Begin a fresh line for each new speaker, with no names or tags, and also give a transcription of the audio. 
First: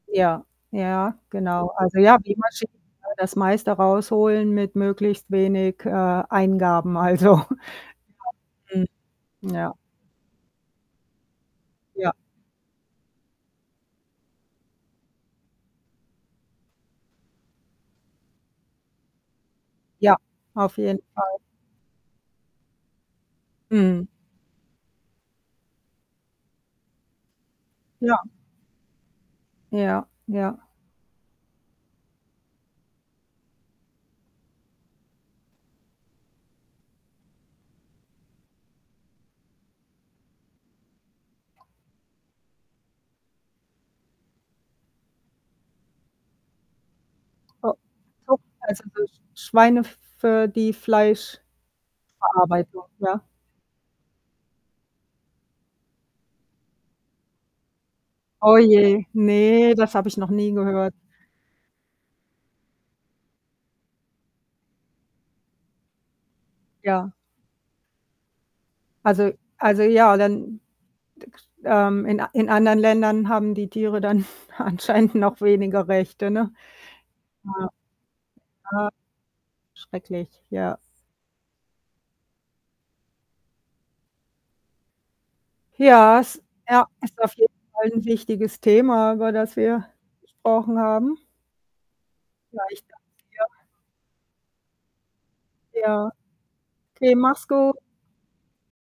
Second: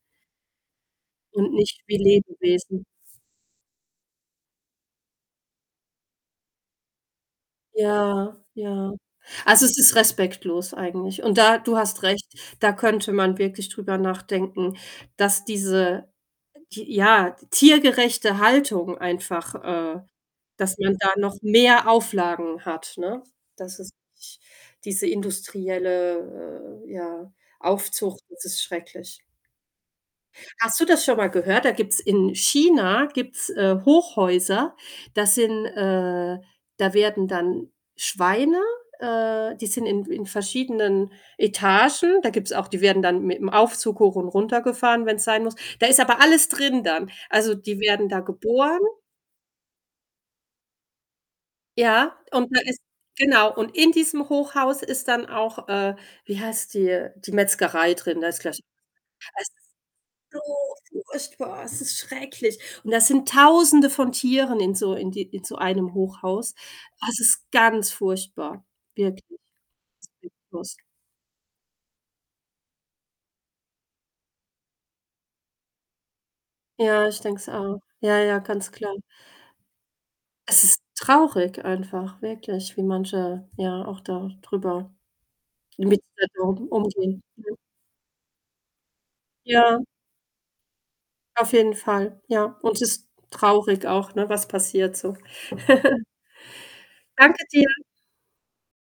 Ja, ja,
Und
genau.
nicht wie
Also, ja, wie Maschinen
Lebewesen.
das meiste rausholen mit möglichst wenig, äh, Eingaben. Also
Ja,
[unintelligible] Mhm.
ja. Also,
Ja.
es ist respektlos eigentlich. Und da du hast
Ja.
recht, da könnte man wirklich drüber nachdenken, dass diese, t ja, tiergerechte Haltung einfach äh,
Ja, auf
dass man
jeden
da noch
Fall.
mehr Auflagen hat, ne? Dass es
Mhm.
diese industrielle, äh, ja,
Ja.
Aufzucht das ist schrecklich.
Ja, ja.
Hast du das schon mal gehört? Da gibt's in China, gibt's, äh, Hochhäuser, das sind, äh da werden dann Schweine, äh die sind in in verschiedenen Etagen. Da gibt's auch die werden dann mit 'm Aufzug hoch und runtergefahren, wenn's sein muss. Da ist aber alles drin dann. Also
O
die werden da
so
geboren.
also so Schweine f für die Fleischverarbeitung,
Ja, und da ist
ja.
genau, und in diesem Hochhaus ist dann auch, äh wie heißt die die Metzgerei drin. Da ist
Oh
gleich
je,
also,
ne, das habe ich noch
das
nie gehört.
ist so furchtbar, es ist schrecklich. Und da sind Tausende von Tieren in so in die in so einem Hochhaus.
Ja.
Es ist ganz furchtbar, wirklich.
Also
[unintelligible]
also ja,
big
dann
Boss
d k ähm, in in anderen Ländern haben die Tiere dann anscheinend noch weniger Rechte, ne?
Ja, ich denk's
Ja.
auch. Ja, ja, ganz
Ah,
klar.
schrecklich,
Es
ja.
ist traurig einfach wirklich, wie manche, ja, auch da drüber mit
Ja
der
es
Situation
ja, ist
umgehen,
auf jeden
ne?
Fall 'n wichtiges Thema, über das
Ja
wir gesprochen haben.
Auf jeden Fall, ja. Und
Vielleicht [unintelligible]
ist
Tier.
traurig auch, ne, was passiert so.
Ja. Okay,
Danke
machs
dir.
gu